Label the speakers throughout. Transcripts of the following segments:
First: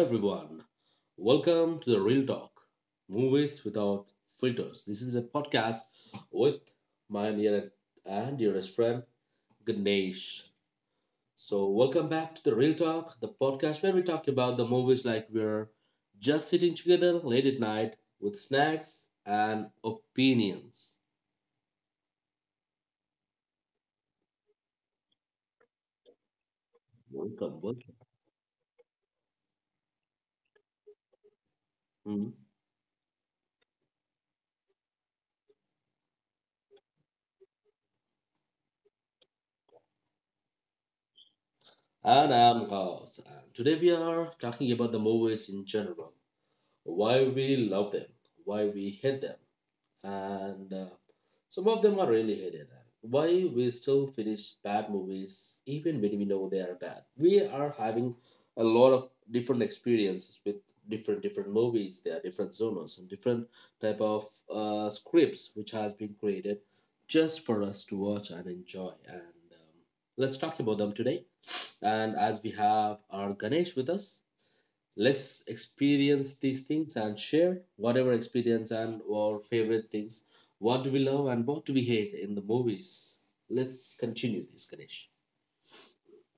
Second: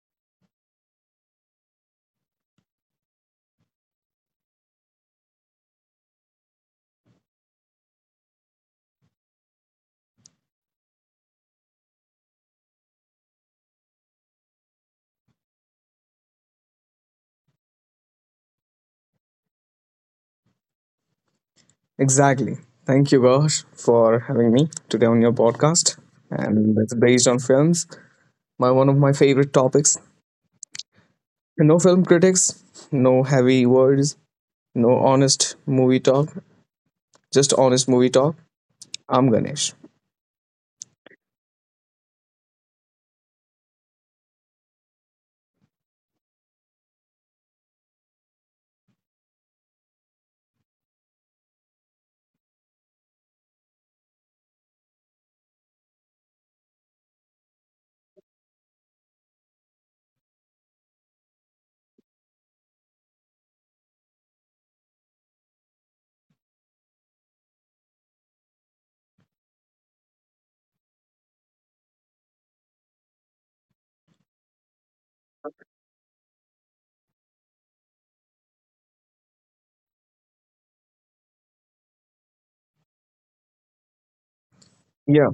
Speaker 1: everyone, welcome to the Real Talk Movies Without Filters. This is a podcast with my near and dearest friend Ganesh. So, welcome back to the Real Talk, the podcast where we talk about the movies like we're just sitting together late at night with snacks and opinions.
Speaker 2: Exactly. Thank you, Gosh, for having me today on your podcast.
Speaker 1: Welcome,
Speaker 2: And
Speaker 1: welcome.
Speaker 2: it's based on films, my one of my favorite topics.
Speaker 1: Mhm.
Speaker 2: No film critics, no heavy words, no honest movie talk, just honest movie talk. I'm Ganesh.
Speaker 1: And I'm Gauss. And today we are talking about the movies in general, why we love them, why we hate them, and some of them are really hated. Why we still finish bad movies even when we know they are bad? We are having a lot of different experiences with different movies. There are different genres and different type of scripts which has been created just for us to watch and enjoy. And let's talk about them today. And as we have our Ganesh with us, let's experience these things and share whatever experience and our favorite things, what do we love and what do we hate in the movies. Let's continue this, ganesh
Speaker 2: Yeah.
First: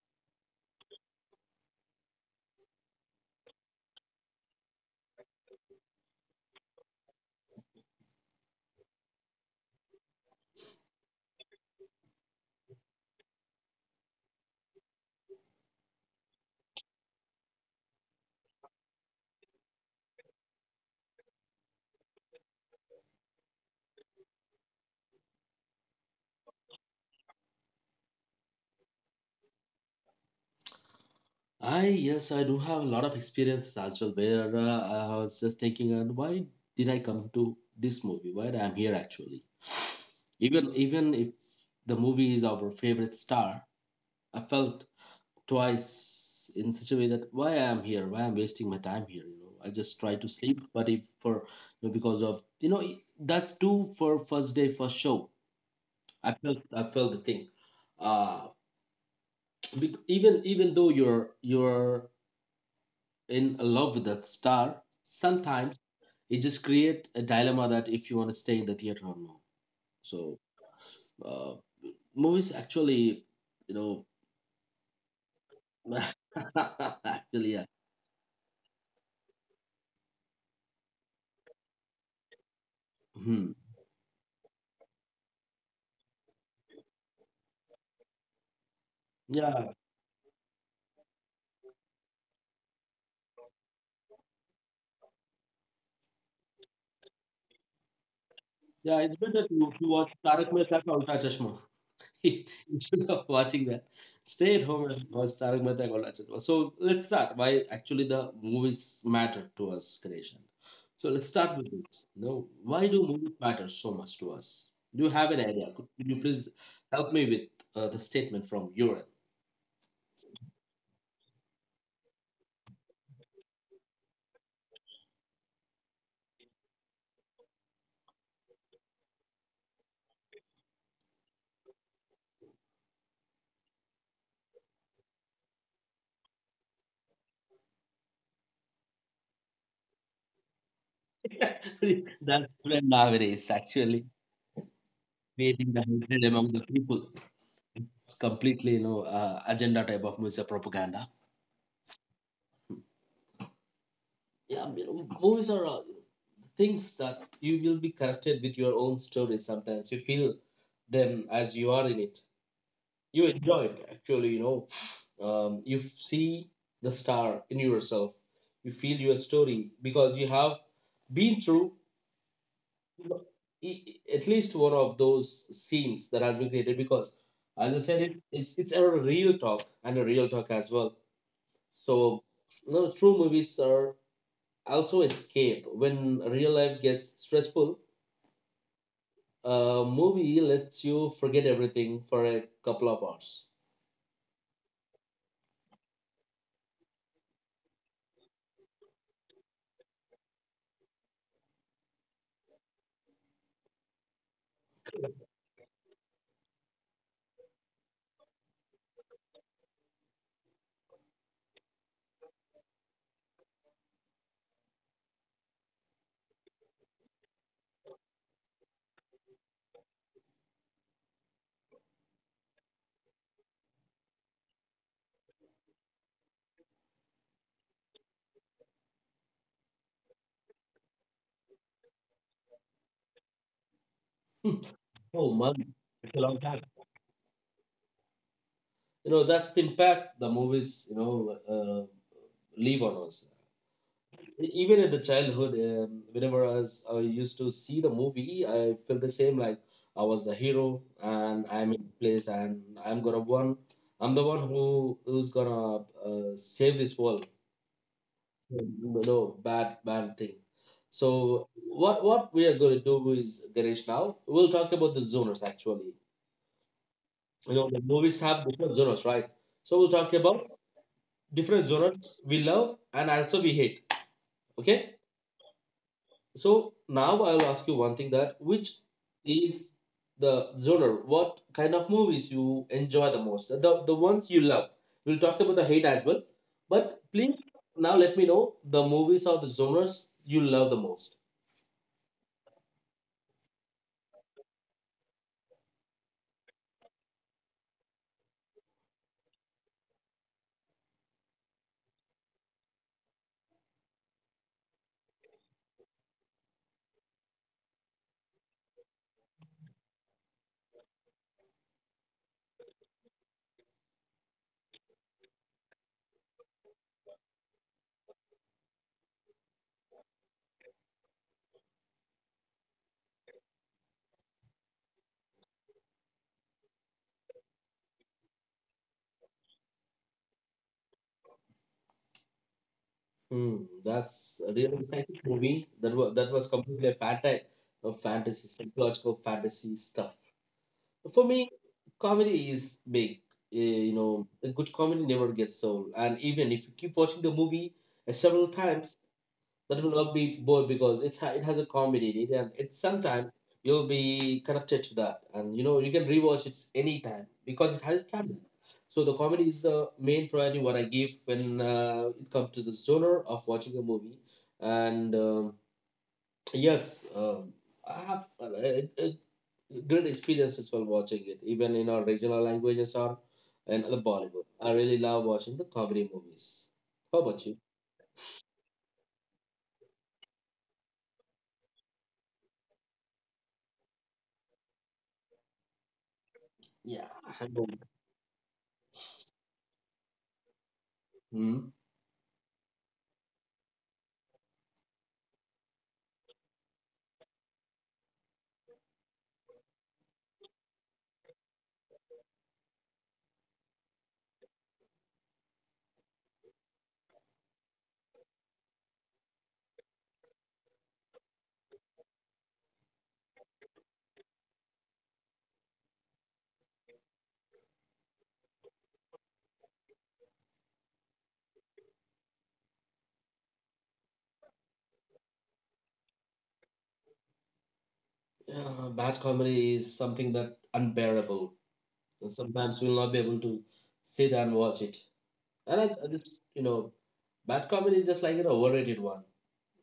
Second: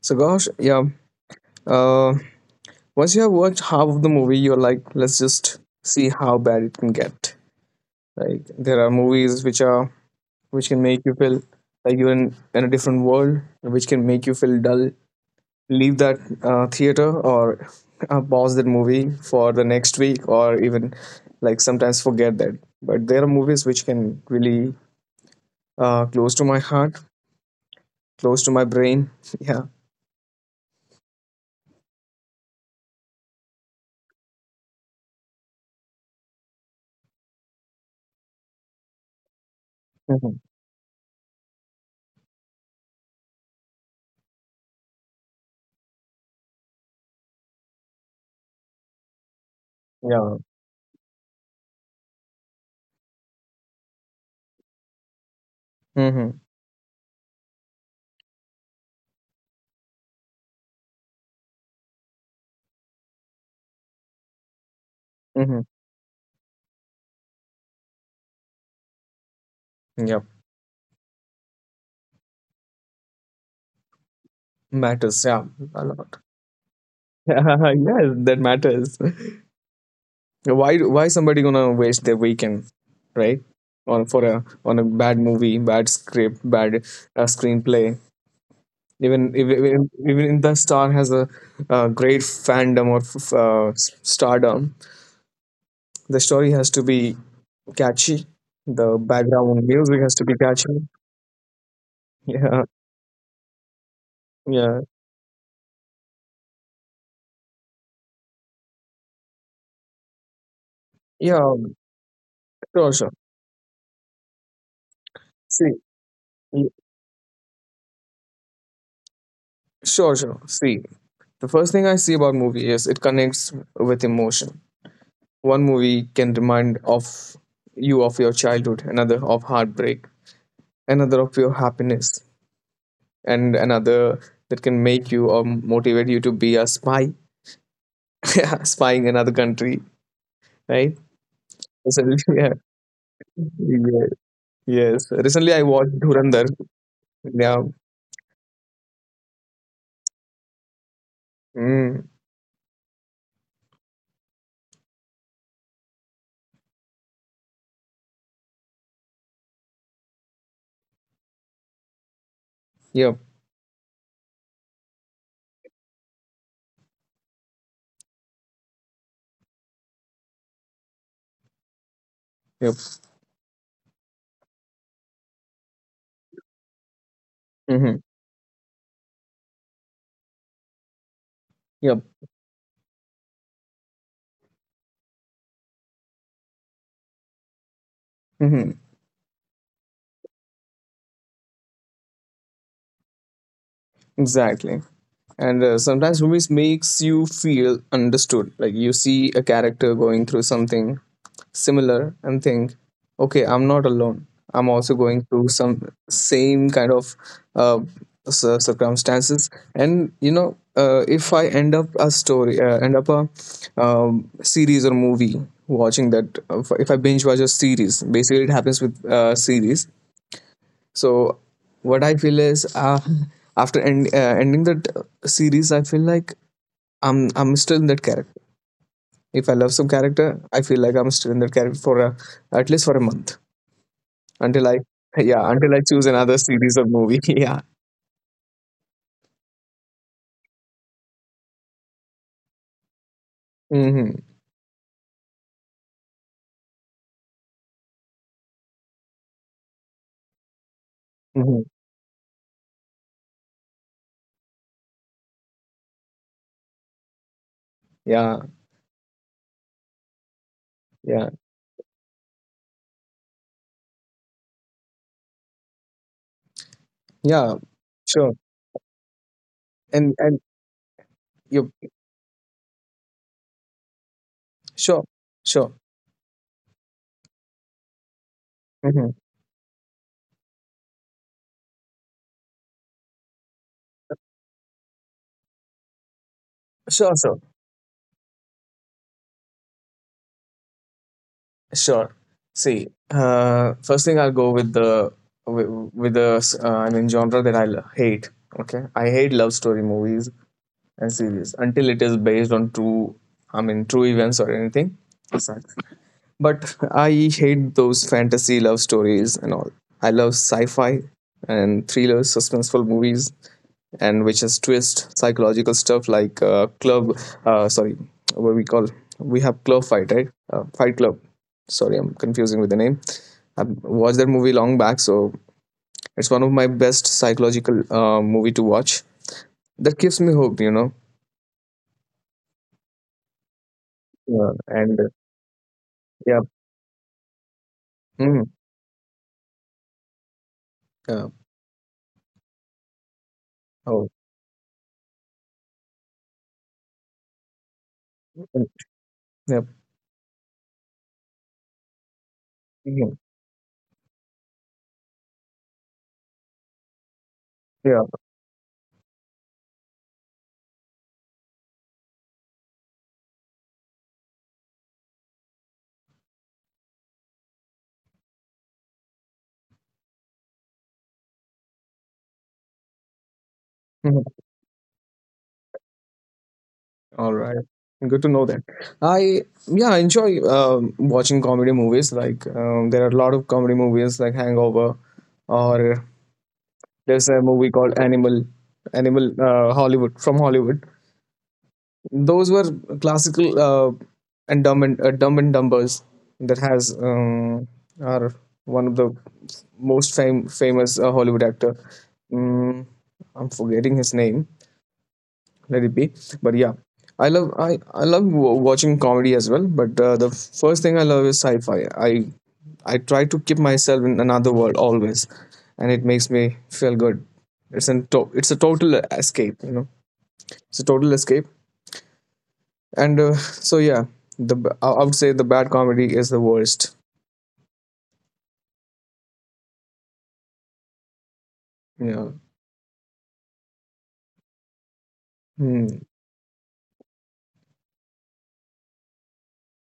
Speaker 2: So, Gosh, yeah. Uh, Once you have watched half of the movie, you're like, let's just see how bad it can get. Like there are movies which can make you feel like you're in a different world, which can make you feel dull, leave that theater, or pause that movie for the next week, or even like sometimes forget that. But there are movies which can really close to my heart, close to my brain. Yeah.
Speaker 1: i yes, I do have a lot of experiences as well, where I was just thinking, and why did I come to this movie, why I'm here actually.
Speaker 2: Hmm.
Speaker 1: Even if the movie is our favorite star, I felt twice in such a way that why I am here, why I'm wasting my time here. You know, I just try to
Speaker 2: Yeah.
Speaker 1: sleep, but if for you know, because of you know that's two for first day first show. I
Speaker 2: Hmm.
Speaker 1: felt I felt the thing. Uh, even though you're in love with that star,
Speaker 2: Hmm.
Speaker 1: sometimes it just create a dilemma that if you want to stay in the theater or no.
Speaker 2: Yeah.
Speaker 1: So uh, movies actually, you know,
Speaker 2: Matters. Yeah, a lot.
Speaker 1: actually yeah.
Speaker 2: Yes, that matters. Why somebody gonna waste their weekend, right,
Speaker 1: Hmm.
Speaker 2: on for a on a bad movie, bad script, bad screenplay? even
Speaker 1: Yeah,
Speaker 2: even even the star has a, great fandom or stardom, the story has to be catchy, the
Speaker 1: yeah, it's better
Speaker 2: background
Speaker 1: to
Speaker 2: music has
Speaker 1: watch
Speaker 2: to be
Speaker 1: Tarak
Speaker 2: catchy.
Speaker 1: Mehta ka Ulta Chashma
Speaker 2: Yeah.
Speaker 1: instead of watching that. Stay at
Speaker 2: Yeah.
Speaker 1: home and watch Tarak Mehta ka Ulta Chashma. So let's start. Why actually the movies matter to us, creation. So let's
Speaker 2: Yeah.
Speaker 1: start with this. No, why
Speaker 2: Sure.
Speaker 1: do
Speaker 2: sure
Speaker 1: movies matter so much to us? Do you have an
Speaker 2: see
Speaker 1: idea? Could you please
Speaker 2: y-
Speaker 1: help me with the statement from your
Speaker 2: sure sure See, the first thing I see about movie is it connects with emotion. One movie can remind of you of your childhood, another of heartbreak, another of your happiness, and another that can make you or motivate you to be a spy. Yeah, spying another country, right? So,
Speaker 1: end?
Speaker 2: yeah,
Speaker 1: That's trend nowadays.
Speaker 2: yeah,
Speaker 1: Actually,
Speaker 2: yes. Recently, I
Speaker 1: creating the
Speaker 2: watched
Speaker 1: hatred
Speaker 2: Dhurandhar.
Speaker 1: among the people.
Speaker 2: Yeah.
Speaker 1: It's completely you know agenda type of music propaganda.
Speaker 2: Mm.
Speaker 1: Yeah, you know, movies are things that you will be connected with your own story sometimes. You feel them as you are in it.
Speaker 2: Yep.
Speaker 1: You enjoy it, actually, you know. You see the star in yourself. You feel your story because you have been through
Speaker 2: Yep.
Speaker 1: at least one of those scenes that has been created, because as I
Speaker 2: Mm-hmm.
Speaker 1: said, it's a real talk, and a real talk as well. So
Speaker 2: Yep.
Speaker 1: no, true, movies are also escape when real life gets stressful.
Speaker 2: Mm-hmm.
Speaker 1: A movie lets you forget everything for a couple of hours.
Speaker 2: Exactly. And sometimes movies makes you feel understood. Like you see a character going through something similar and think, okay, I'm not alone. I'm also going through some same kind of uh, circumstances. And you know, if I end up a story, end up a series or movie, watching that, if I binge watch a series, basically it happens with series. So what I feel is, ending that series, I feel like I'm still in that character. If I love some character, I feel like I'm still in that character for a, at least for a month, until I
Speaker 1: Oh
Speaker 2: yeah,
Speaker 1: man,
Speaker 2: until I choose
Speaker 1: it's a
Speaker 2: another
Speaker 1: long time.
Speaker 2: series or movie. Yeah.
Speaker 1: You know, that's the impact the movies you know uh, leave on us.
Speaker 2: Mm-hmm.
Speaker 1: Even in the childhood, whenever I used to see the movie, I felt the same, like I was the hero and
Speaker 2: Mm-hmm.
Speaker 1: I'm in place and I'm the one who who's gonna save this world.
Speaker 2: Yeah.
Speaker 1: No, no, bad thing.
Speaker 2: Yeah.
Speaker 1: So what we are going to do is, Ganesh, now we'll talk about the genres actually.
Speaker 2: Yeah.
Speaker 1: You know, the movies
Speaker 2: Sure.
Speaker 1: have different genres, right? So we'll talk
Speaker 2: And
Speaker 1: about
Speaker 2: you.
Speaker 1: different genres we love and also we hate. Okay.
Speaker 2: sure sure
Speaker 1: So now I will ask you one thing, that which
Speaker 2: mm-hmm.
Speaker 1: is the genre? What kind of movies you enjoy the most? The ones you love. We'll talk about the hate as well. But
Speaker 2: sure
Speaker 1: please
Speaker 2: sure
Speaker 1: now let me know the movies or the genres you love the most.
Speaker 2: sure. See, first thing I'll go with with, with the I mean genre that I hate. Okay, I hate love story movies and series until it is based on true, I mean true events or anything. So, but I hate those fantasy love stories and all. I love sci-fi and thrillers, suspenseful movies, and which has twist psychological stuff like club. Sorry, what we call, we have club fight, right? Fight Club. Sorry, I'm confusing with the name. I watched that movie long back, so it's one of my best psychological movie to watch. That gives me hope, you know.
Speaker 1: Hmm, that's
Speaker 2: Yeah,
Speaker 1: a real
Speaker 2: and
Speaker 1: scientific movie. That was that
Speaker 2: yeah.
Speaker 1: was completely a
Speaker 2: Mm.
Speaker 1: fantasy, psychological fantasy stuff.
Speaker 2: Yeah.
Speaker 1: For me, comedy is big. Eh, you
Speaker 2: Oh,
Speaker 1: know, a good comedy never gets old. And even if you keep watching the movie several
Speaker 2: mm,
Speaker 1: times,
Speaker 2: yeah.
Speaker 1: that will not be bored, because it has a comedy in it, and it's
Speaker 2: Mhm.
Speaker 1: sometime you'll be connected to that, and you know you can rewatch it anytime because it
Speaker 2: Yeah.
Speaker 1: has comedy. So the comedy is the main priority what I give when it comes to the genre of watching a movie. And yes, I have great experiences while watching it, even in our regional languages or in other
Speaker 2: Mhm.
Speaker 1: Bollywood. I really love watching the comedy movies. How
Speaker 2: All
Speaker 1: about you?
Speaker 2: right, good to know that. I yeah enjoy watching comedy movies. Like there are a lot of comedy movies like Hangover, or
Speaker 1: Yeah.
Speaker 2: there's a movie
Speaker 1: Mm-hmm.
Speaker 2: called Animal, Animal Hollywood, from Hollywood. Those were classical, and Dumb and Dumb and Dumbers, that has are one of the most famous Hollywood actor. Mm, I'm forgetting his name, let it be. But yeah, I love watching comedy as well, but the first thing I love is sci-fi. i I try to keep myself in another world always, and it makes me feel good. It's a total escape, you know, it's a total escape. And so yeah, the b- I would say the bad comedy is the worst.
Speaker 1: Yeah, bad comedy is something that unbearable.
Speaker 2: Yeah.
Speaker 1: And sometimes we'll not be able to sit and watch it. And I,
Speaker 2: Hmm.
Speaker 1: I just, you know, bad comedy is just like an overrated one.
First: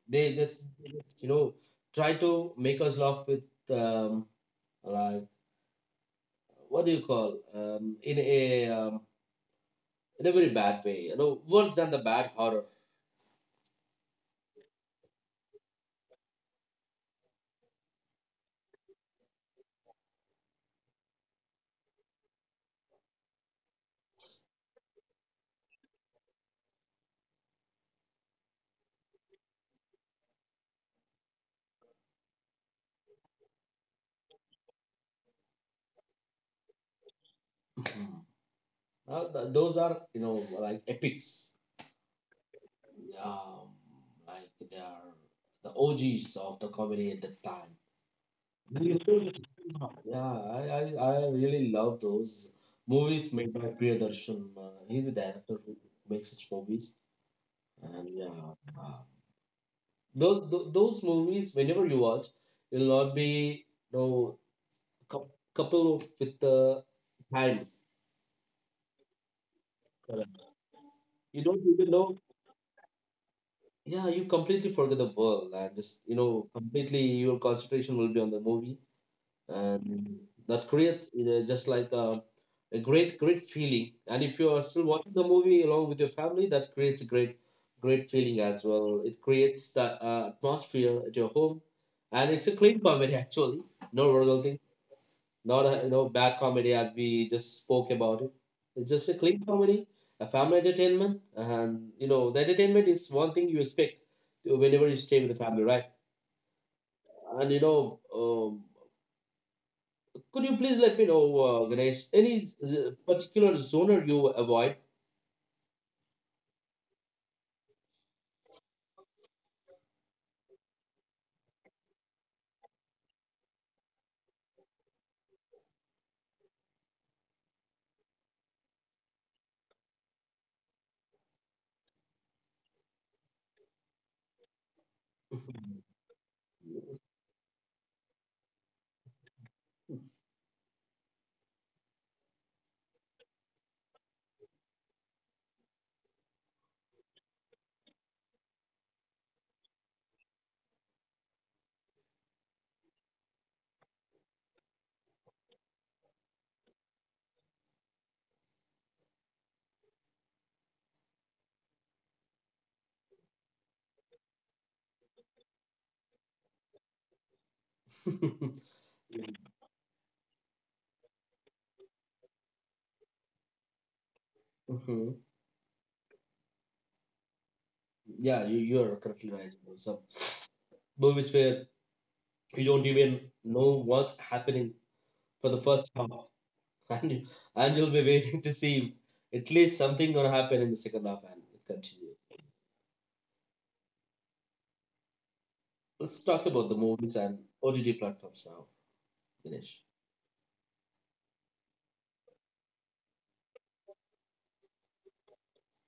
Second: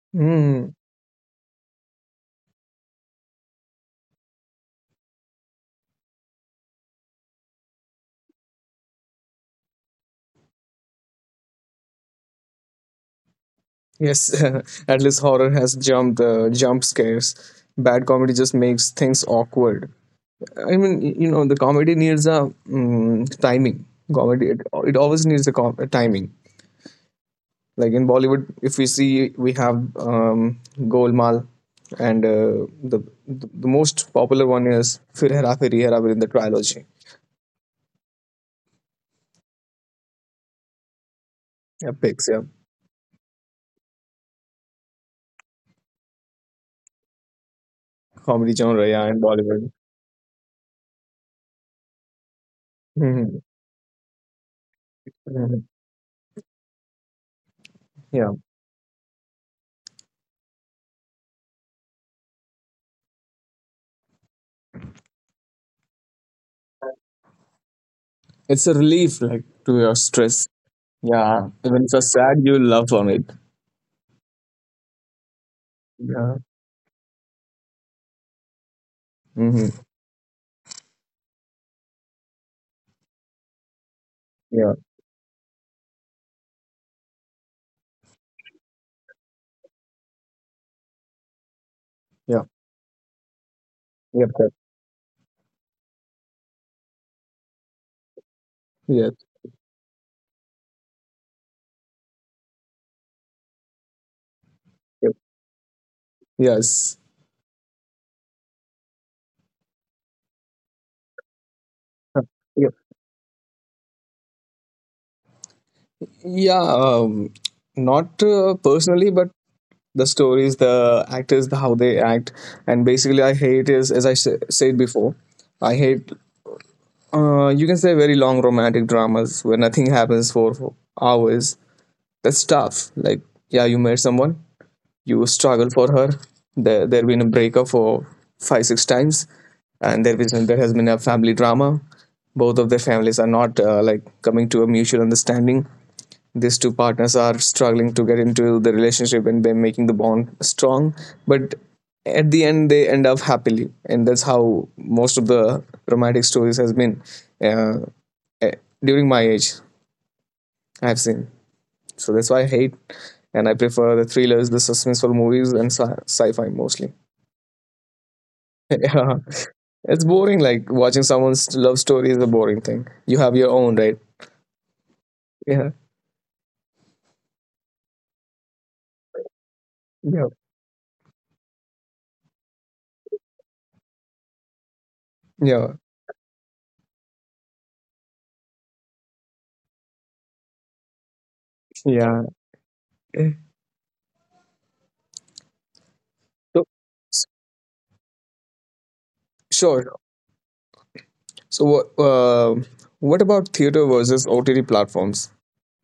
Speaker 1: They just,
Speaker 2: Hmm.
Speaker 1: they just you know, try to make us laugh with, um, like, what do you call, in a very bad way. You know, worse than the bad horror.
Speaker 2: Yes. At least horror has jump scares. Bad comedy just makes things awkward. I mean, you know, the comedy needs a timing. Comedy, it always needs a timing. Like in Bollywood, if we see, we have Golmaal, and the most popular one is Fir Hera Feri Hera Feri, the trilogy.
Speaker 1: Mhm. Those are, you know, like epics.
Speaker 2: Yeah, picks, yeah.
Speaker 1: Um, like they are the OGs of the comedy at the time.
Speaker 2: Comedy genre,
Speaker 1: Yeah,
Speaker 2: yeah, in Bollywood.
Speaker 1: I really love those movies
Speaker 2: Mhm.
Speaker 1: made by Priyadarshan. He's a director
Speaker 2: Mhm.
Speaker 1: who makes such movies. And yeah,
Speaker 2: Yeah,
Speaker 1: uh, those movies, whenever you watch, you'll not be, you know, couple with the hand.
Speaker 2: it's a relief, like to your
Speaker 1: Correct.
Speaker 2: stress.
Speaker 1: You
Speaker 2: Yeah,
Speaker 1: don't
Speaker 2: even
Speaker 1: even
Speaker 2: if you're
Speaker 1: know.
Speaker 2: sad, you laugh on it.
Speaker 1: Yeah, you completely forget the world and just, you
Speaker 2: Yeah.
Speaker 1: know, completely your concentration will be on the movie.
Speaker 2: Hmm.
Speaker 1: And that creates just like a great feeling. And if you are
Speaker 2: Yeah.
Speaker 1: still watching the movie along with your family, that creates a great feeling as well. It creates the atmosphere at your home, and it's
Speaker 2: Yeah.
Speaker 1: a clean comedy actually. No
Speaker 2: Yep.
Speaker 1: real
Speaker 2: Yep.
Speaker 1: thing, not a you know bad comedy as we just spoke about it. It's just a
Speaker 2: Yes.
Speaker 1: clean comedy, a family entertainment. And you know the entertainment is one thing you expect whenever you
Speaker 2: Yep.
Speaker 1: stay with the family, right?
Speaker 2: Yes.
Speaker 1: And you know could you please let me know, Ganesh,
Speaker 2: Huh.
Speaker 1: any
Speaker 2: Yep.
Speaker 1: particular zoner you avoid?
Speaker 2: Yeah, not personally, but the stories, the actors, the how they act, and basically, I hate is as I said before, I hate. You can say very long romantic dramas where nothing happens for hours. That's tough. Like, yeah, you met someone, you struggle for her. There been a breakup for five, six times, and there has been a family drama. Both of their families are not like coming to a mutual understanding. These two partners are struggling to get into the relationship and they're making the bond strong, but at the end they end up happily, and that's how most of the romantic stories has been, uh, eh, during my age I've seen. So that's why I hate, and I prefer the thrillers, the suspenseful movies, and sci-fi mostly. Yeah. It's boring, like watching someone's love story is a boring thing, you have your own, right?
Speaker 1: Mhm.
Speaker 2: Yeah.
Speaker 1: Yeah, you are correctly right, bro. Some
Speaker 2: Yeah.
Speaker 1: movies where you don't even know what's happening for the
Speaker 2: Yeah.
Speaker 1: first half, and you, and you'll be waiting to see at least something gonna happen in the second half and continue.
Speaker 2: Yeah. So
Speaker 1: Let's talk about the movies
Speaker 2: s-
Speaker 1: and OTT platforms now, Ganesh.
Speaker 2: sure. So, what uh, what about theater versus OTT platforms?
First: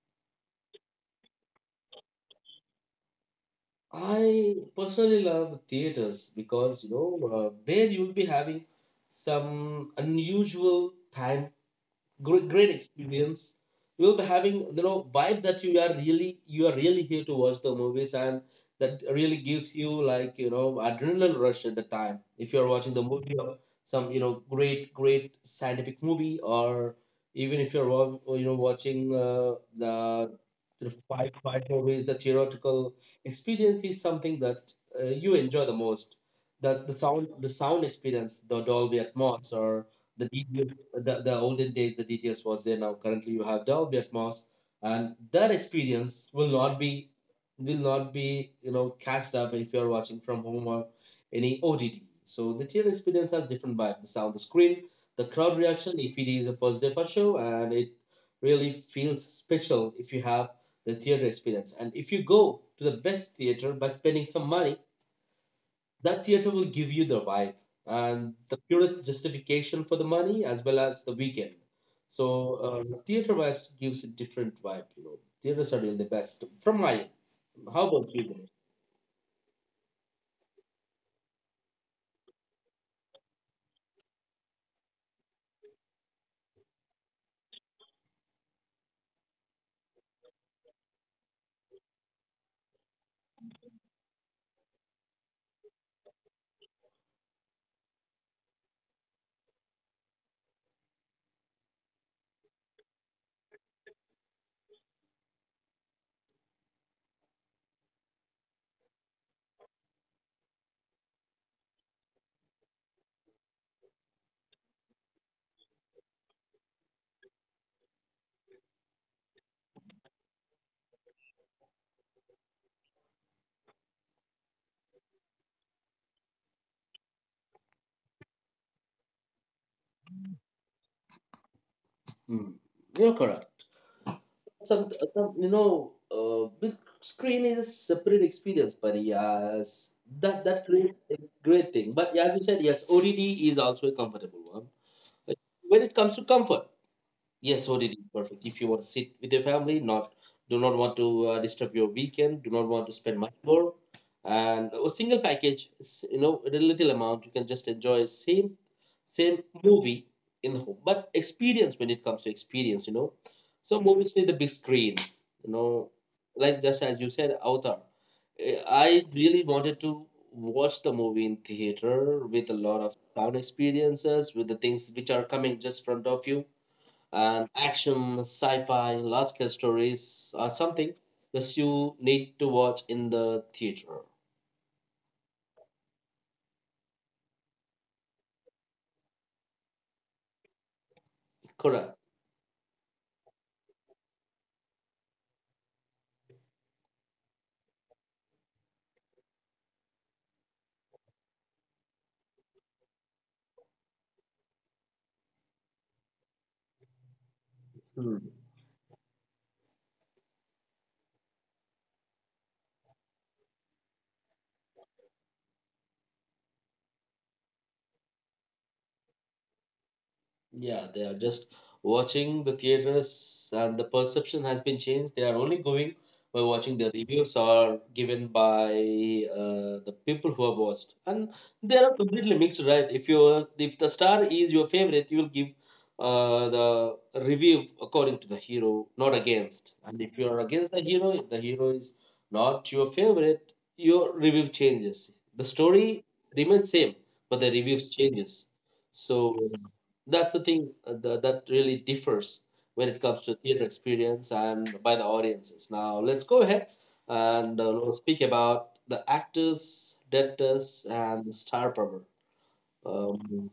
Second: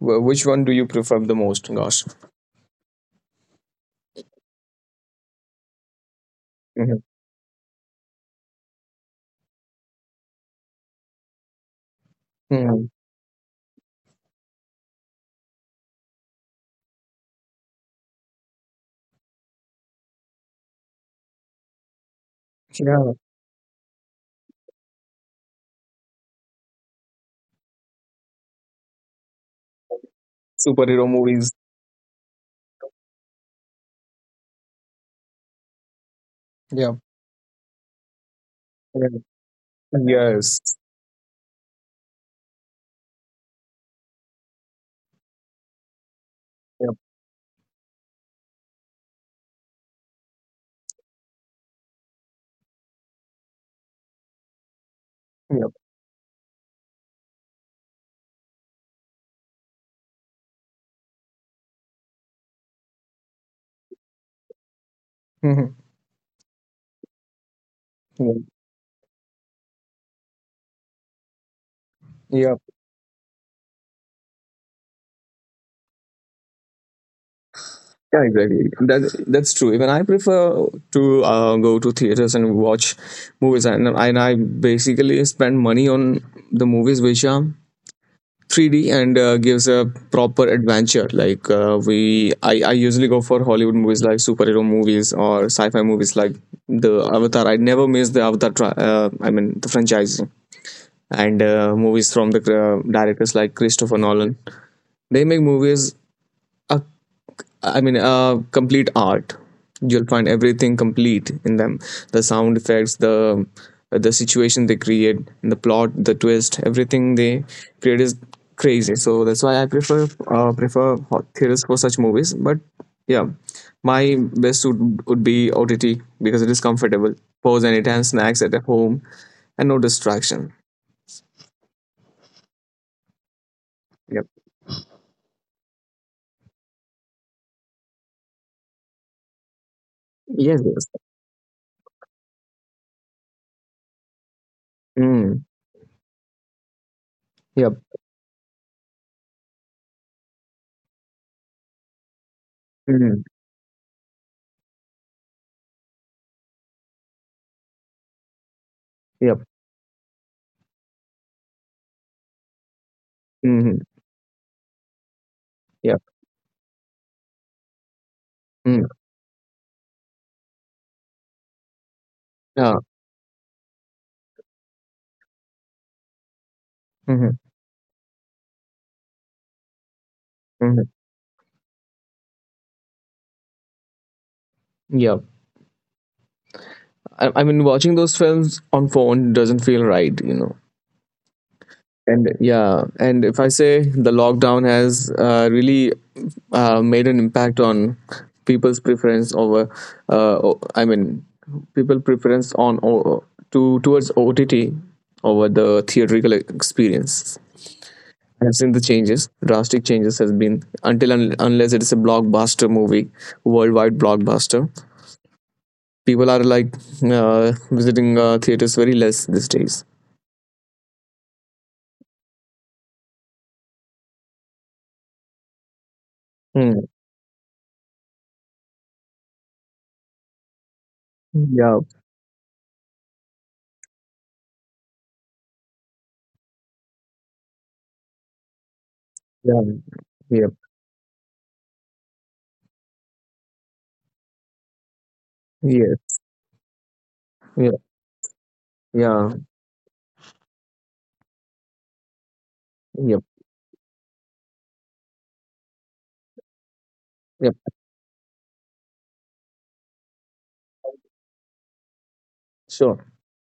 Speaker 2: Which one do you prefer the most, Gosh?
Speaker 1: I personally love theaters because you
Speaker 2: Hmm.
Speaker 1: know there you'll be having some unusual time, great
Speaker 2: Hmm.
Speaker 1: experience. You will be having you know vibe that you are really here to watch the movies, and that really gives you like you know adrenaline rush at the time, if you are watching the
Speaker 2: Yeah.
Speaker 1: movie or some you know great scientific movie, or even if you're you know watching the
Speaker 2: Superhero
Speaker 1: fight
Speaker 2: movies.
Speaker 1: fight movies. The theoretical experience is something that you enjoy the most. That the
Speaker 2: Yeah.
Speaker 1: sound, the sound experience, the Dolby
Speaker 2: Yeah.
Speaker 1: Atmos or the
Speaker 2: Yes.
Speaker 1: DTS, the olden days, the DTS was there. Now currently you have Dolby Atmos, and that experience will not
Speaker 2: Yep.
Speaker 1: be, will not be you know cast up if you are watching from home or any OTT. So the theater experience has different vibe. The sound, the screen, the crowd
Speaker 2: Yep.
Speaker 1: reaction. If it is a first day first show, and it really feels special if you have the theater experience. And if you go to the best theater by spending some money,
Speaker 2: Mm-hmm.
Speaker 1: that theater will give you the vibe and the purest justification for the money as well as the weekend. So
Speaker 2: Yep.
Speaker 1: theater vibes gives a different vibe, you know. Theaters are really the best from my end. How about
Speaker 2: Yeah,
Speaker 1: you, Dinesh?
Speaker 2: exactly. That that's true. Even I prefer to go to theaters and watch movies, and I basically spend money on the movies which are 3D and gives a proper adventure. Like I usually go for Hollywood movies like superhero movies or sci-fi movies like the Avatar. I never miss the Avatar. I mean the franchise, and movies from the directors like Christopher Nolan. They make movies a, I mean, complete art. You'll find everything complete in them. The sound effects, the situation they create, and the plot, the twist, everything they create is crazy. So that's why I prefer prefer hot theaters for such movies. But yeah, my best would be OTT because it is comfortable. Pause anytime, snacks at home, and no distraction.
Speaker 1: Mm. You're correct.
Speaker 2: Yep.
Speaker 1: Some you know, big screen is a separate experience, but yes, that
Speaker 2: Yes.
Speaker 1: that
Speaker 2: Yes.
Speaker 1: creates a great thing. But as you said, yes, ODD is also a comfortable one. But
Speaker 2: Mm.
Speaker 1: when it comes to comfort, yes,
Speaker 2: Yep.
Speaker 1: ODD is perfect. If you want to sit with your family, not do not want to disturb your weekend, do not want to spend
Speaker 2: Mm.
Speaker 1: much more, and a single package, is, you know, a little amount, you can just enjoy same
Speaker 2: Yep.
Speaker 1: movie in the home. But experience, when it comes to experience, you know,
Speaker 2: Mm-hmm.
Speaker 1: some movies need the big screen, you know,
Speaker 2: Yep.
Speaker 1: like just as you said, Avatar. Eh,
Speaker 2: Mm.
Speaker 1: I really wanted to watch the movie in theater with a
Speaker 2: Yeah.
Speaker 1: lot of sound experiences, with the things which are coming just front of you
Speaker 2: Mm-hmm.
Speaker 1: and action, sci-fi, large-scale stories are
Speaker 2: Mm-hmm.
Speaker 1: something that you need to watch in the theater.
Speaker 2: Yep. I mean, watching those films on phone doesn't feel right, you know.
Speaker 1: Correct.
Speaker 2: And yeah, and if I say the lockdown has really made an impact on people's preference over, I mean, people preference to towards OTT over the theatrical experience. I've seen the changes, drastic changes has been, until unless it is a blockbuster movie, worldwide blockbuster. People are like visiting theaters very less these days.
Speaker 1: Yeah, they are just watching the theaters, and the perception has been changed. They are only going by watching
Speaker 2: Hmm.
Speaker 1: the reviews or given by the people who have watched, and they
Speaker 2: Yeah.
Speaker 1: are completely mixed, right? If you if the star is your favorite, you will give the review according to the hero, not
Speaker 2: Yeah.
Speaker 1: against. And if you are
Speaker 2: Yep.
Speaker 1: against the hero, if the hero is not your favorite, your review changes. The story
Speaker 2: Yes.
Speaker 1: remains same, but the
Speaker 2: Yeah.
Speaker 1: reviews changes. So
Speaker 2: Yeah.
Speaker 1: that's the thing that really differs when it
Speaker 2: Yep.
Speaker 1: comes to theater experience and by the audiences. Now let's go ahead
Speaker 2: Yep.
Speaker 1: and we'll speak about the actors, directors, and the star power.
Speaker 2: Sure.
Speaker 1: um,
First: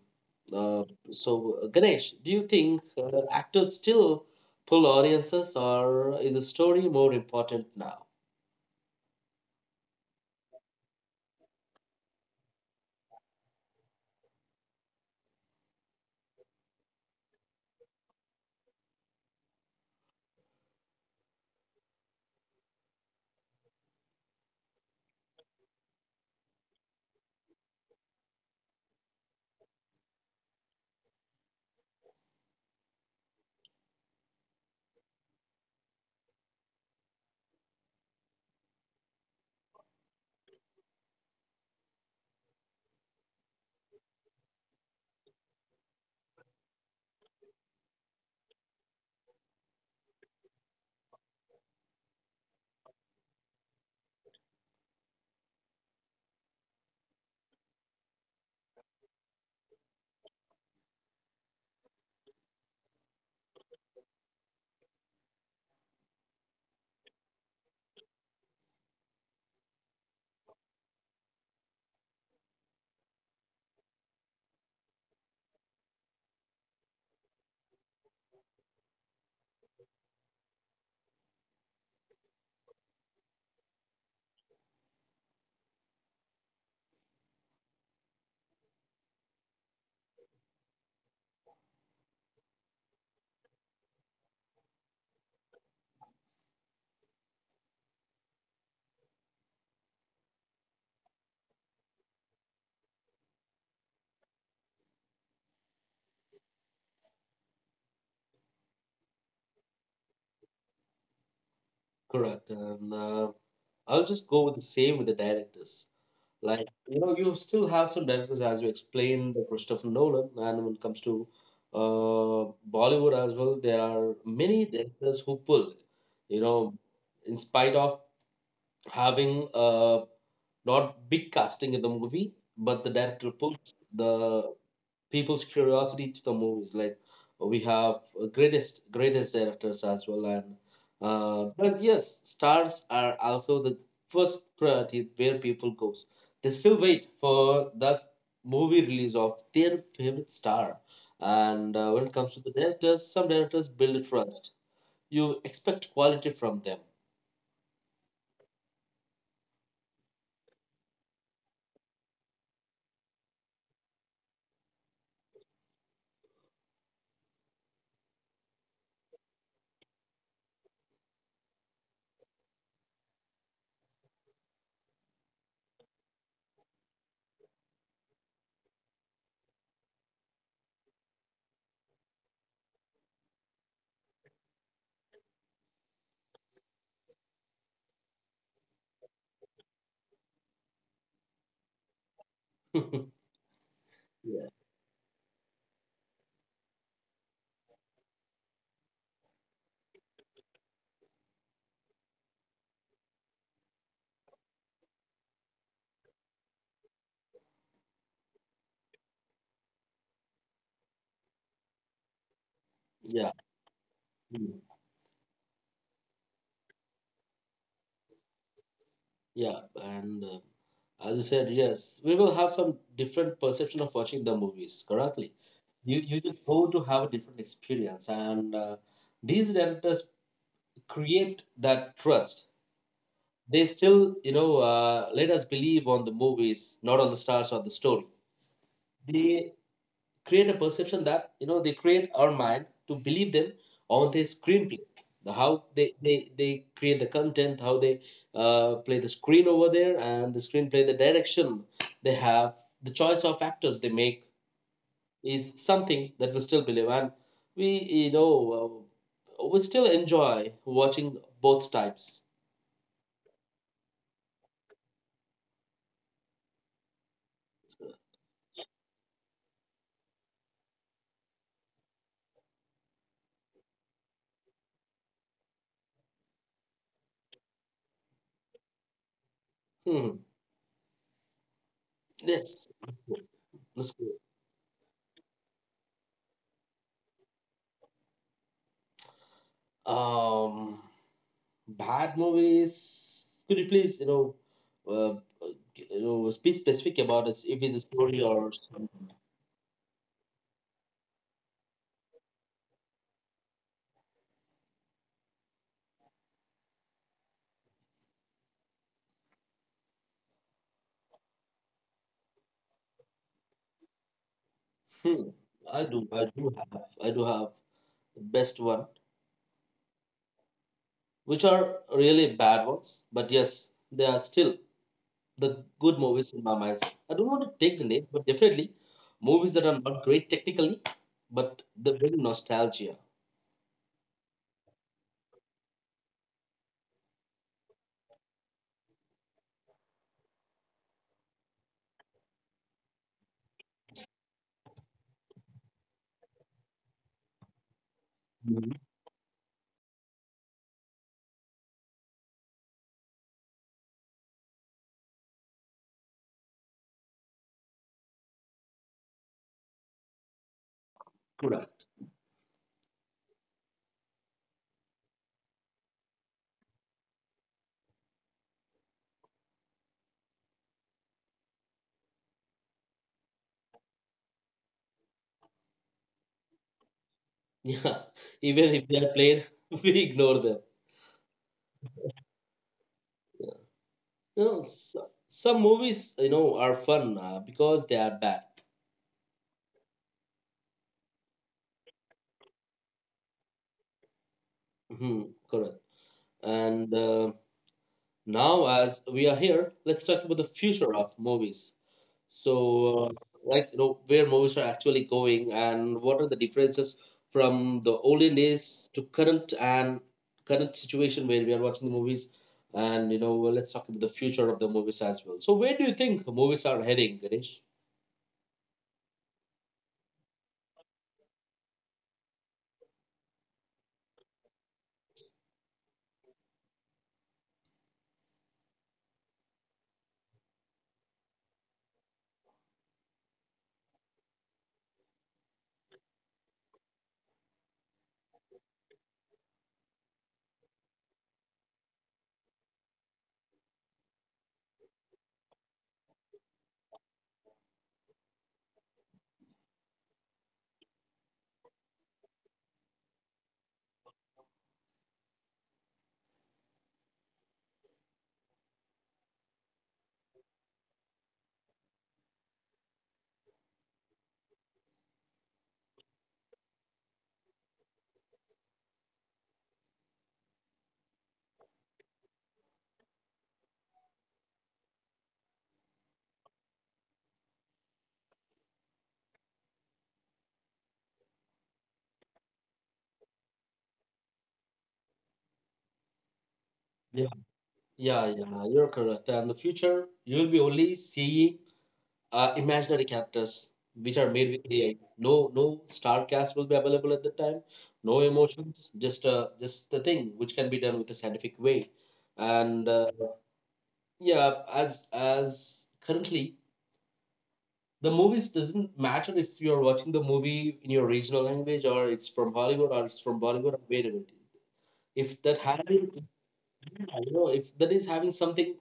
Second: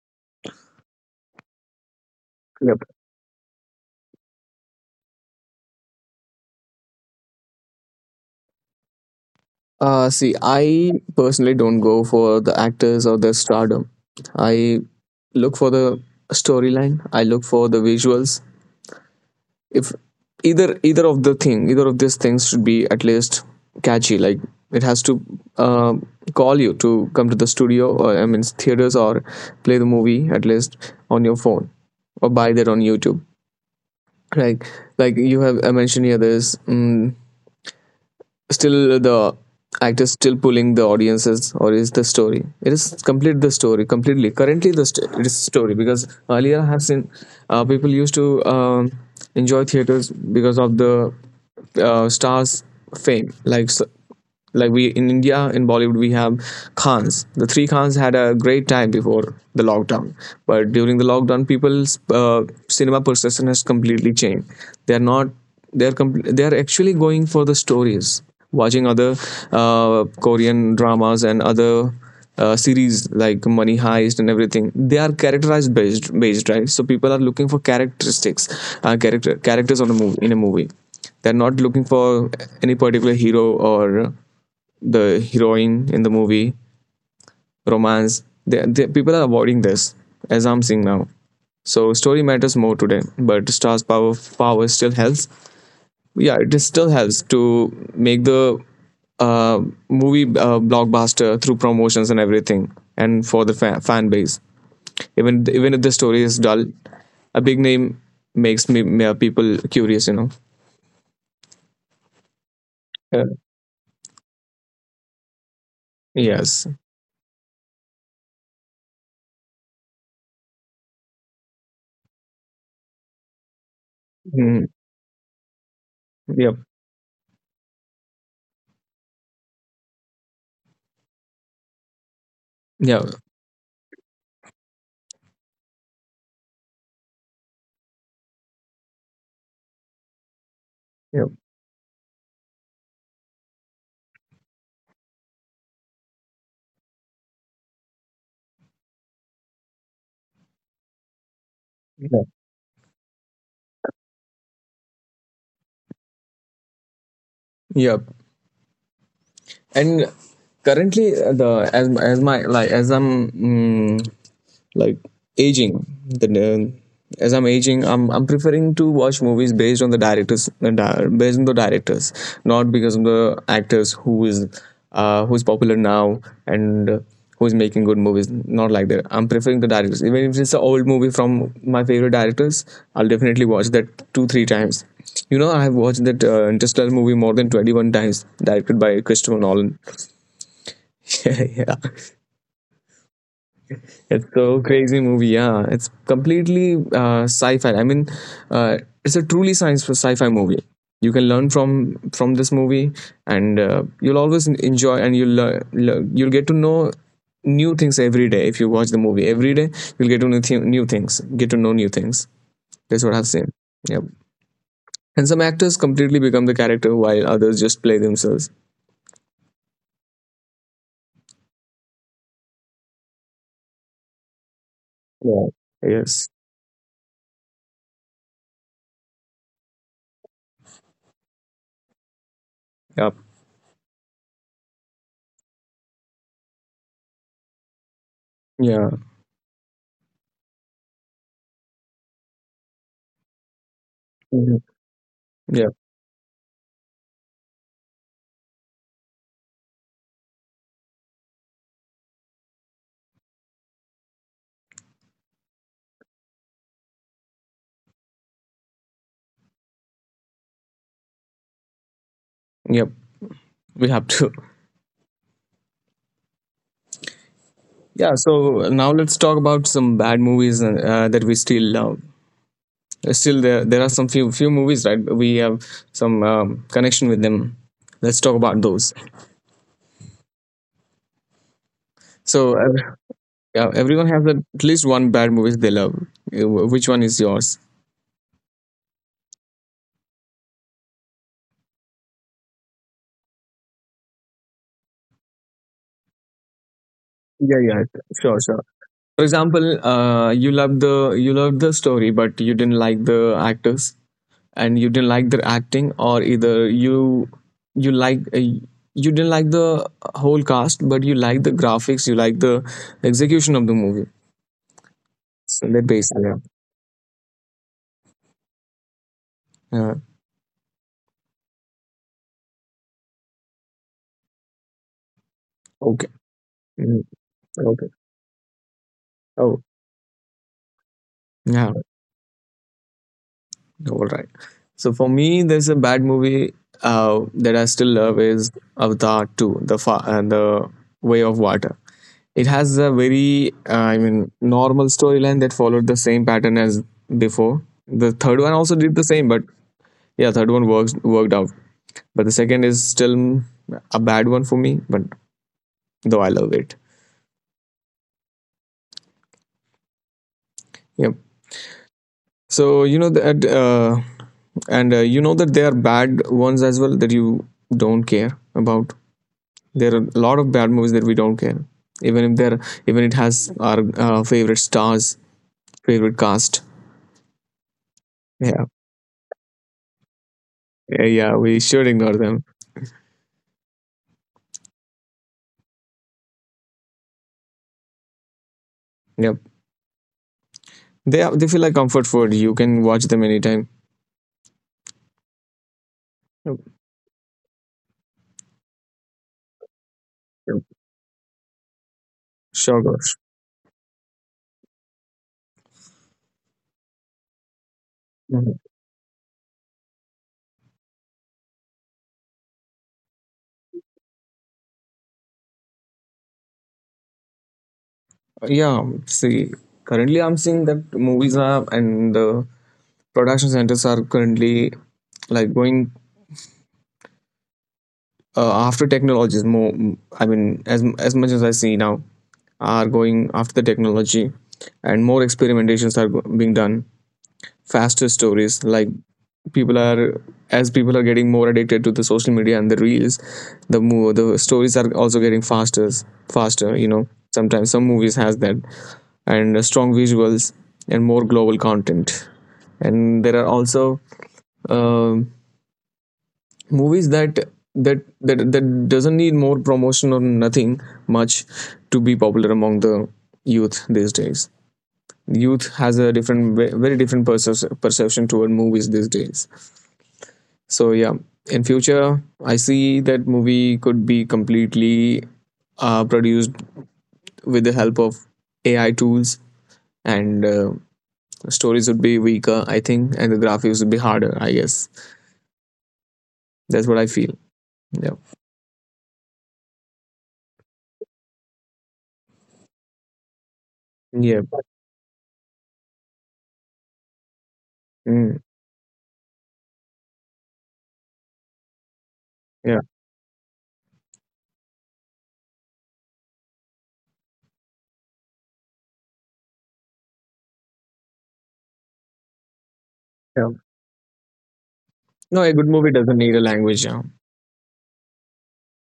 Speaker 1: uh, so uh, Ganesh, do you think
Speaker 2: Yep.
Speaker 1: actors still pull audiences, or is the story more important now?
Speaker 2: See, I personally don't go for the actors or the stardom. I look for the storyline. I look for the visuals. If either of the thing, either of these things should be at least catchy. Like it has to uh, call you to come to the studio, or I mean theaters, or play the movie at least on your phone, or buy that on YouTube. like like you have mentioned here, there's still the actor still pulling the audiences, or is the story? It is complete, the story completely currently it is story. Because earlier I have seen people used to enjoy theaters because of the stars fame. Like like we in India, in Bollywood, we have Khans. The three Khans had a great time before the lockdown. But during the lockdown, people's uh, cinema perception has completely changed. They're not, they're actually going for the stories, watching other Korean dramas and other series like Money Heist and everything. They are characterized based, right? So people are looking for characteristics, characters on a movie, in a movie. They're not looking for any particular hero or the heroine in the movie, romance. People are avoiding this, as I'm seeing now. So story matters more today, but stars power still helps. Yeah, it is still helps to make the uh, movie blockbuster through promotions and everything, and for the fan base. Even if the story is dull, a big name makes people curious. You know.
Speaker 1: Correct. and
Speaker 2: Uh,
Speaker 1: uh, I'll just go with the same with the directors. Like
Speaker 2: yes.
Speaker 1: you know, you still have some directors, as you explained, the Christopher Nolan, and when it comes to uh, Bollywood as well, there are many
Speaker 2: Mm,
Speaker 1: directors who pull. You
Speaker 2: yeah.
Speaker 1: know, in spite of having not big casting in the movie, but the
Speaker 2: Yeah.
Speaker 1: director pulls the people's curiosity to the movies. Like we have greatest directors as well, and
Speaker 2: Yep.
Speaker 1: but yes, stars are also the first priority where people goes. They still wait for that movie release of their favorite star. And when it
Speaker 2: Yeah.
Speaker 1: comes to the directors, some directors build trust. You expect quality from them.
Speaker 2: Yep. And currently, the as my like as I'm. Like aging the as I'm aging, I'm preferring to watch movies based on the directors and based on the directors, not because of the actors who is who's popular now and who's making good movies. Not like that. I'm preferring the directors. Even if it's an old movie from my favorite directors, I'll definitely watch that 2 3 times. You know, I have watched that Interstellar movie more than 21 times, directed by Christopher Nolan. Yeah, yeah. It's
Speaker 1: yeah,
Speaker 2: so crazy movie. Yeah, it's completely sci-fi. I mean, uh, it's a truly science for sci-fi movie. You can learn from this movie, and you'll always enjoy, and you'll you'll get to know new things every day. If you watch the movie every day, you'll get to know new things. Get to know new things. That's what I've
Speaker 1: yeah.
Speaker 2: seen. Yep. And some actors completely become the character, while others just play themselves.
Speaker 1: Yeah, and as you said, yes, we will have some different perception of watching the movies. Correctly,
Speaker 2: Yeah.
Speaker 1: you
Speaker 2: Yes.
Speaker 1: just go to have a different experience, and these directors create that trust.
Speaker 2: Yep.
Speaker 1: They still, you know, let us believe on the movies, not on the stars or the story.
Speaker 2: Yeah.
Speaker 1: They create a perception that, you know, they create our mind to believe them on the
Speaker 2: Mhm.
Speaker 1: screenplay, the how
Speaker 2: Yep.
Speaker 1: they create the content, how they play the screen over there, and the screenplay, the direction they have, the choice of actors they make is something that we still believe, and we, you know, we still enjoy watching both types.
Speaker 2: Yep. We have to. Yeah, so now let's talk about some bad movies that we still love. Still, there are some few movies, right? We have some connection with them. Let's talk about those.
Speaker 1: Hmm.
Speaker 2: So,
Speaker 1: Yes,
Speaker 2: yeah,
Speaker 1: let's go.
Speaker 2: everyone has at least one bad movie they love. Which one is yours?
Speaker 1: um Bad movies. Could you please, uh, uh, you know, be specific about it,
Speaker 2: Yeah,
Speaker 1: if it's
Speaker 2: yeah,
Speaker 1: a story
Speaker 2: sure,
Speaker 1: or
Speaker 2: sure.
Speaker 1: something.
Speaker 2: For example, you love the story, but you didn't like the actors. And you didn't like their acting, or either you you didn't like the whole cast, but you like the graphics, you like the execution of the movie.
Speaker 1: Hmm.
Speaker 2: So
Speaker 1: I
Speaker 2: that
Speaker 1: do,
Speaker 2: basically,
Speaker 1: I
Speaker 2: yeah.
Speaker 1: do have, I do have the best one,
Speaker 2: Yeah.
Speaker 1: which are really bad ones. But yes, they are still the good
Speaker 2: Okay.
Speaker 1: movies in my minds.
Speaker 2: Mm.
Speaker 1: I don't want to take the
Speaker 2: Okay.
Speaker 1: name, but definitely movies
Speaker 2: Oh,
Speaker 1: that are not great technically, but
Speaker 2: yeah.
Speaker 1: they bring nostalgia.
Speaker 2: All right, so for me, there's a bad movie that I still love is Avatar 2, the Way of Water. It has a very I mean normal storyline that followed the same pattern as before. The third one
Speaker 1: Mhm.
Speaker 2: also did the same, but yeah, third one works worked out. But the second is still a bad one for me, but though I love it. Yep.
Speaker 1: Correct.
Speaker 2: So you know that and you know that there are bad ones as well that you don't care about. There are a lot of bad movies that we don't care, even if they're, even it has our favorite stars, favorite cast.
Speaker 1: Yeah,
Speaker 2: Yeah.
Speaker 1: even if they are played, we ignore them.
Speaker 2: Yeah, yeah, we should ignore them.
Speaker 1: You know s some movies, you know, are fun because they are bad.
Speaker 2: Yep. They are, they feel like comfort food, you can watch them anytime.
Speaker 1: Hmm. Correct.
Speaker 2: Yep.
Speaker 1: And now as we are here, let's talk about the
Speaker 2: Yep.
Speaker 1: future of movies. so
Speaker 2: Sure,
Speaker 1: uh,
Speaker 2: Gosh.
Speaker 1: like you know, where movies are actually going and what are the differences from the olden days to current and current situation where we are watching the movies. And you know, let's talk about the future of the movies as well. So where do you think movies are heading, Ganesh?
Speaker 2: Yeah, see, currently I'm seeing that movies are and the production centers are currently like going after technologies more. I mean, as much as I see now, are going after the technology, and more experimentations are being done. Faster stories like people are, as people are getting more addicted to the social media and the reels, the more the stories are also getting faster, faster, you know. Sometimes some movies has that, and strong visuals and more global content. And there are also um movies that that that doesn't need more promotion or nothing much to be popular among the youth these days. Youth has a different very different perception toward movies these days. So yeah, in future, I see that movie could be completely produced with the help of AI tools, and stories would be weaker, I think, and the graphics would be harder. I guess that's what I feel. Yeah,
Speaker 1: Yeah, yeah, you're correct. And the future, you will be only seeing imaginary characters which are
Speaker 2: yeah,
Speaker 1: made with AI. No, no star cast will be available at the time. No
Speaker 2: mm,
Speaker 1: emotions, just the thing which can be done with a scientific way.
Speaker 2: yeah,
Speaker 1: And yeah, as currently, the movies doesn't matter if you're watching the movie in your regional language, or it's from Hollywood, or it's from
Speaker 2: yeah.
Speaker 1: Bollywood, or wherever it is. If
Speaker 2: No, a
Speaker 1: that
Speaker 2: good
Speaker 1: had
Speaker 2: movie doesn't need a language. Yeah,
Speaker 1: I don't know if that is having something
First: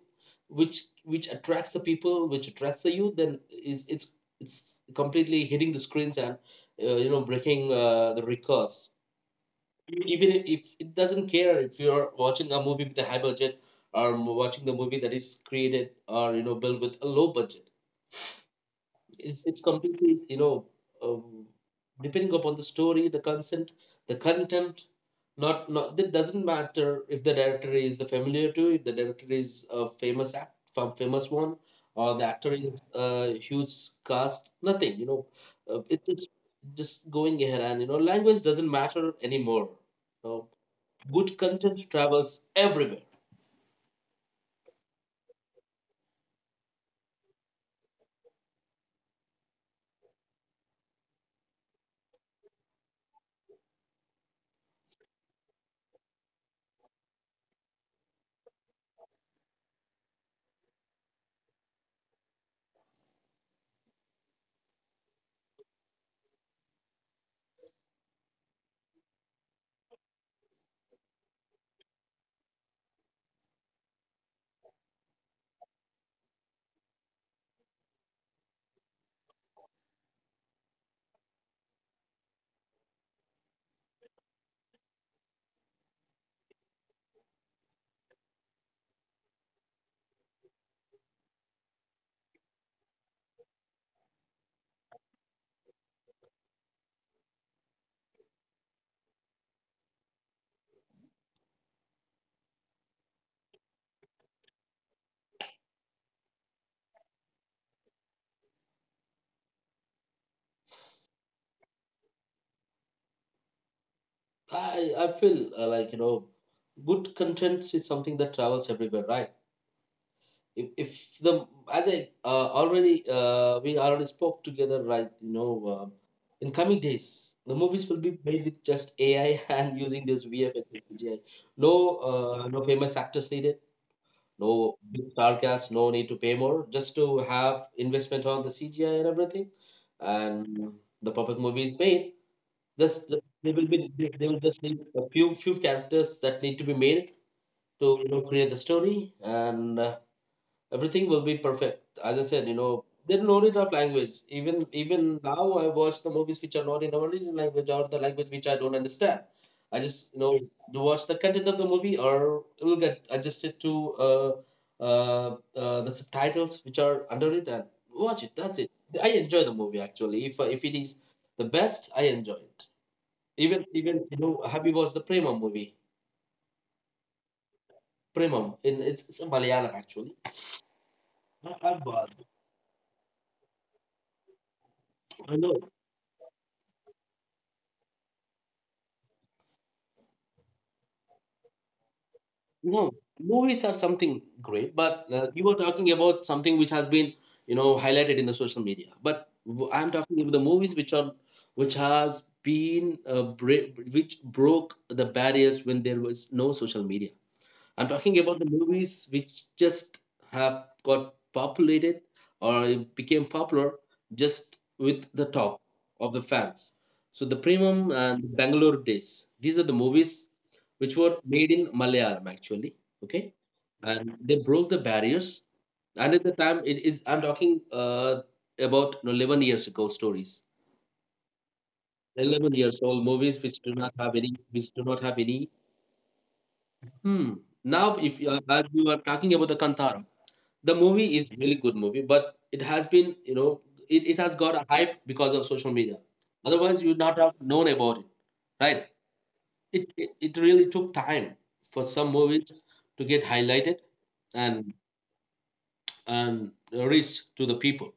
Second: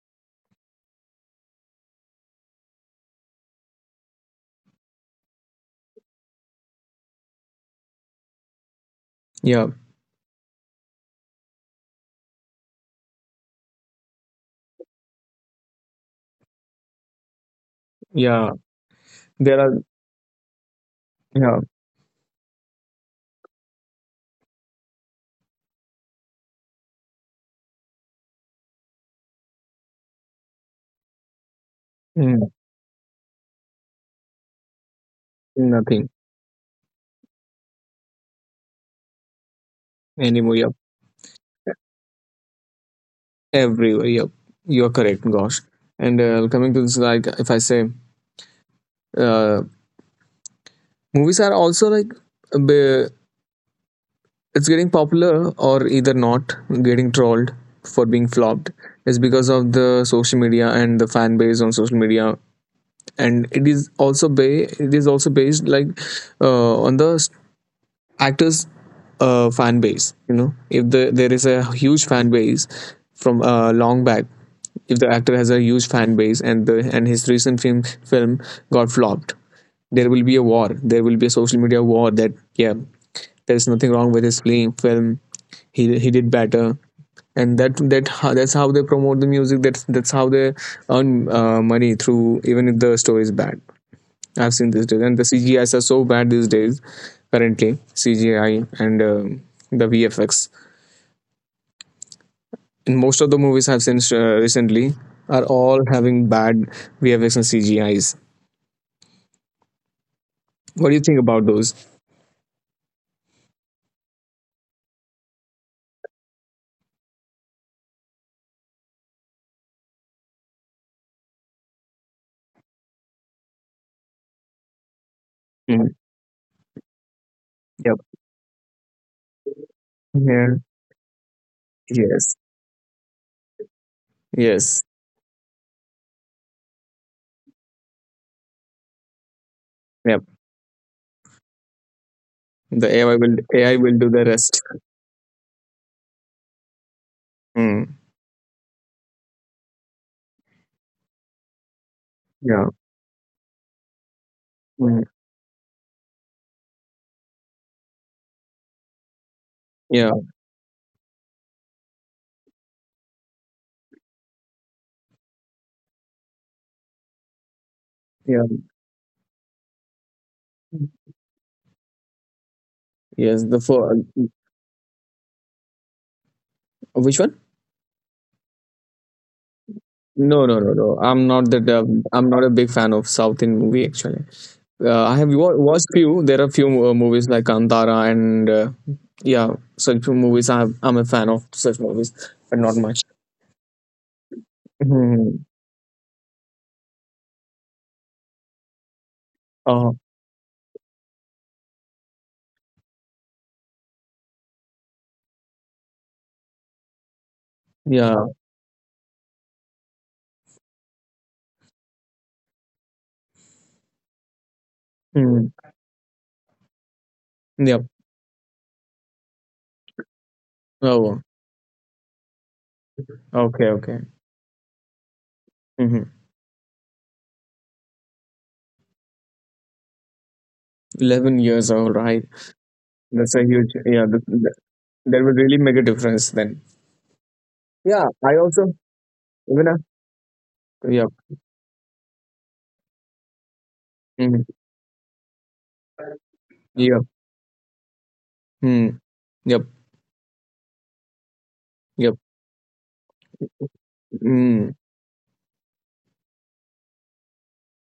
Speaker 1: which attracts the people, which attracts the youth, then it's completely hitting the screens and you know breaking the records.
Speaker 2: yeah,
Speaker 1: Even if it doesn't care if you're watching a movie with a high budget or watching the movie that is created or you know built with a low budget,
Speaker 2: yeah. There
Speaker 1: it's
Speaker 2: are,
Speaker 1: completely you know, um,
Speaker 2: yeah,
Speaker 1: depending upon the story, the consent, the content. Not not it doesn't matter if the director is the familiar to, if the director is a famous act, from famous one, or the
Speaker 2: mm,
Speaker 1: actor is a huge cast. Nothing, you know,
Speaker 2: nothing
Speaker 1: it's just going ahead. And you know, language doesn't matter anymore. You know,
Speaker 2: anymore. Yeah,
Speaker 1: good content travels everywhere.
Speaker 2: everywhere. Yeah, you're correct, Gosh. And coming to this, like if I say, uh, movies are also like a it's getting popular or either not, getting trolled for being flopped, is because of the social media and the fan base on social media. And it is also it is also based like on the actors fan base. You know, if the, there is a huge fan base from long back, if the actor has a huge fan base and the, and his recent film got flopped, there will be a war, there will be a social media war that, yeah, there's nothing wrong with his playing film, he did better. And that's how they promote the music, that's how they earn money through, even if the story is bad. I've seen these days, and the CGIs are so bad these days. Currently, CGI and the VFX in most of the movies I've seen recently are all having bad VFX and CGIs. What do you think about those?
Speaker 1: I feel like you know, good content is something that travels everywhere, right? If the, as I already we already spoke together, right? You know,
Speaker 2: Mm.
Speaker 1: in coming days, the movies will
Speaker 2: Yep.
Speaker 1: be made with just AI and using this
Speaker 2: Yeah.
Speaker 1: VFX and CGI. No,
Speaker 2: Yes.
Speaker 1: no famous actors needed, no
Speaker 2: Yes.
Speaker 1: big star cast, no need to pay more, just to have investment on the CGI and everything.
Speaker 2: Yep.
Speaker 1: And the perfect movie is made.
Speaker 2: The
Speaker 1: just,
Speaker 2: AI
Speaker 1: just
Speaker 2: will
Speaker 1: they will
Speaker 2: AI
Speaker 1: be,
Speaker 2: will do
Speaker 1: they
Speaker 2: the
Speaker 1: they will
Speaker 2: rest.
Speaker 1: just need a few characters that need to be made, to
Speaker 2: Mm.
Speaker 1: you know, create the story. And everything will be perfect. As I said, you
Speaker 2: Yeah.
Speaker 1: know, there's no need of language even. Even
Speaker 2: Mm.
Speaker 1: now I watch the movies which are not in our original language or the language which I don't understand. I
Speaker 2: Yeah.
Speaker 1: just, you know, do watch the content of the movie, or it will get adjusted to uh, uh, the subtitles which are under it, and watch it,
Speaker 2: Yeah.
Speaker 1: that's it. I enjoy the movie actually. If it is the best, I enjoy it.
Speaker 2: Yes. The
Speaker 1: Even,
Speaker 2: for
Speaker 1: even, you know, have you watched the Premam movie?
Speaker 2: which one?
Speaker 1: Premam, in it's a Malayalam actually.
Speaker 2: No, no, no, no. I'm not
Speaker 1: I-
Speaker 2: that.
Speaker 1: I've watched.
Speaker 2: I'm not a big fan of South Indian movie actually. Uh, I have
Speaker 1: I know.
Speaker 2: watched few. There are few movies like Antara and yeah, such movies. I'm a fan of such movies, but not
Speaker 1: No,
Speaker 2: much.
Speaker 1: movies are something great, but
Speaker 2: Hmm.
Speaker 1: you were talking about something which has been, you know, highlighted in the social media. But I'm
Speaker 2: Oh,
Speaker 1: talking about the movies which are, which has been, which broke the barriers when there was no social media. I'm talking
Speaker 2: yeah.
Speaker 1: about the movies which just have got populated or it became popular just with the
Speaker 2: Hmm.
Speaker 1: talk of the fans. So the
Speaker 2: Yep.
Speaker 1: Premium and Bangalore Days. These are the movies which were
Speaker 2: Oh,
Speaker 1: made in Malayalam actually. Okay,
Speaker 2: okay, okay.
Speaker 1: and they broke the barriers. And
Speaker 2: Hmm.
Speaker 1: at the time, it is, I'm talking about you know, 11 years ago stories.
Speaker 2: 11 years old, right?
Speaker 1: 11 years old
Speaker 2: That's
Speaker 1: movies
Speaker 2: a
Speaker 1: which
Speaker 2: huge,
Speaker 1: do not
Speaker 2: yeah.
Speaker 1: have any, which do not have
Speaker 2: That will
Speaker 1: any.
Speaker 2: really make a difference then.
Speaker 1: Hmm. Now,
Speaker 2: Yeah,
Speaker 1: if you
Speaker 2: I
Speaker 1: are, as
Speaker 2: also,
Speaker 1: you are talking about the
Speaker 2: even I,
Speaker 1: Kantara, the
Speaker 2: yep.
Speaker 1: movie is really good movie, but it has been you know, it has
Speaker 2: Hmm.
Speaker 1: got a hype because of social media. Otherwise you would
Speaker 2: Yep.
Speaker 1: not have known about it, right?
Speaker 2: Hmm. Yep.
Speaker 1: It really took time for some
Speaker 2: Yep.
Speaker 1: movies to get highlighted
Speaker 2: Mm.
Speaker 1: and and reach to the people.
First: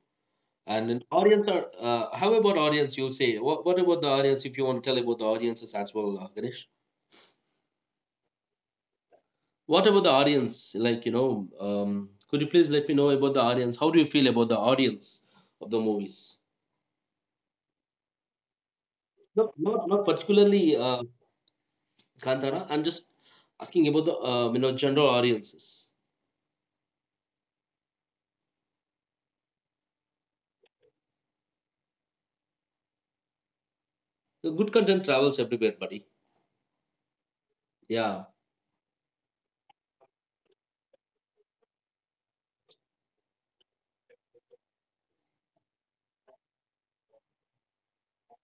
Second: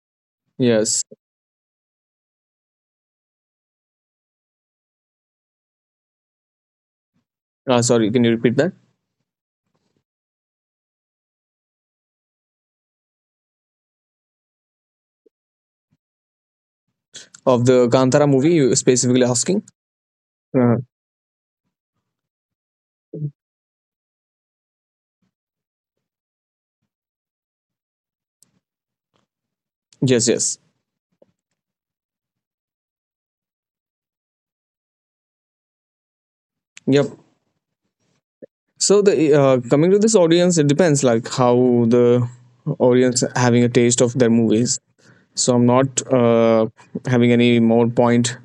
Speaker 1: And an
Speaker 2: Yes.
Speaker 1: audience are how about audience, you say, what about the audience, if you want to tell about the audiences as well, Ganesh?
Speaker 2: Sorry, can you repeat that?
Speaker 1: What about the audience, like you know, could you please let me know about the audience, how do you feel about the audience of the movies?
Speaker 2: Of the Kantara movie, you specifically
Speaker 1: Not
Speaker 2: asking?
Speaker 1: not not
Speaker 2: Uh,
Speaker 1: particularly Kantara. I'm just asking about the you know, general audiences.
Speaker 2: yes. Yes.
Speaker 1: The good content travels everywhere, buddy.
Speaker 2: Yep.
Speaker 1: Yeah,
Speaker 2: So the, coming to this audience, it depends like how the audience having a taste of their movies. So I'm not having any more point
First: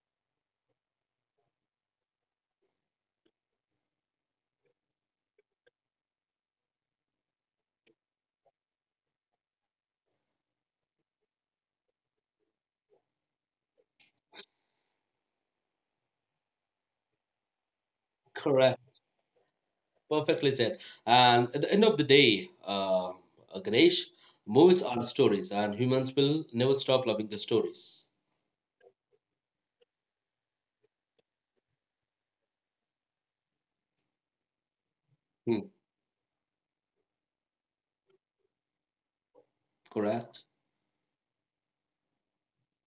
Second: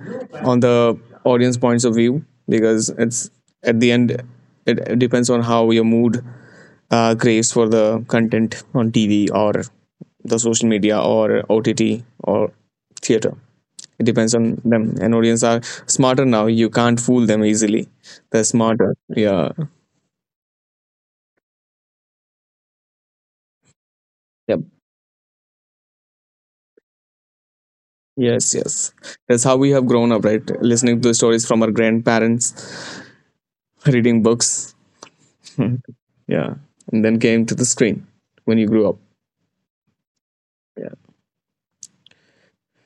Speaker 2: on the audience points of view, because it's at the end, it depends on how your mood craves for the content on TV or the social media or OTT or theater. It depends on them. And audience are smarter now. You can't fool them easily. They're
Speaker 1: correct.
Speaker 2: smarter. Yeah.
Speaker 1: Perfectly said. And at the end of the day, Ganesh,
Speaker 2: Yep.
Speaker 1: movies are stories, and humans will never stop loving the stories.
Speaker 2: Yes, yes. That's how we have grown up, right? Listening to stories from our grandparents, reading books.
Speaker 1: Hmm,
Speaker 2: yeah. And then came to the screen when you grew up.
Speaker 1: correct.
Speaker 2: Yeah.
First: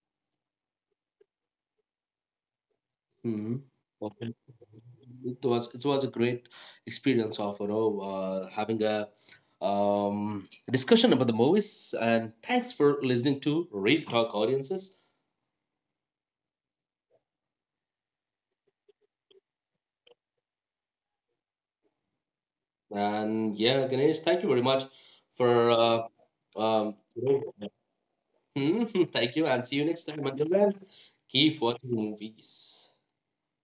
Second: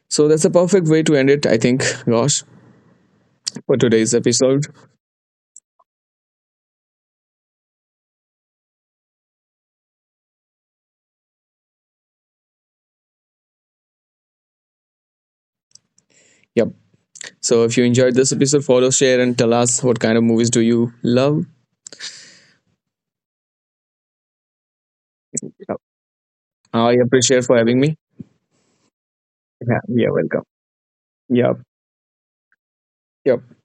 Speaker 2: So that's a perfect way to end it, I think, Gosh,
Speaker 1: Hmm.
Speaker 2: for today's
Speaker 1: Okay.
Speaker 2: episode.
Speaker 1: It was a great experience of you know, having a discussion about the movies. And thanks for listening to Real Talk audiences.
Speaker 2: Yep. So if you enjoyed this episode, follow, share, and tell us what kind of movies do you love.
Speaker 1: And yeah, Ganesh, thank you very much for
Speaker 2: Yep. I
Speaker 1: um,
Speaker 2: appreciate for having me.
Speaker 1: thank you, and see
Speaker 2: Yeah,
Speaker 1: you next
Speaker 2: you're
Speaker 1: time.
Speaker 2: welcome.
Speaker 1: Until then,
Speaker 2: Yep.
Speaker 1: keep watching movies.
Speaker 2: Yep.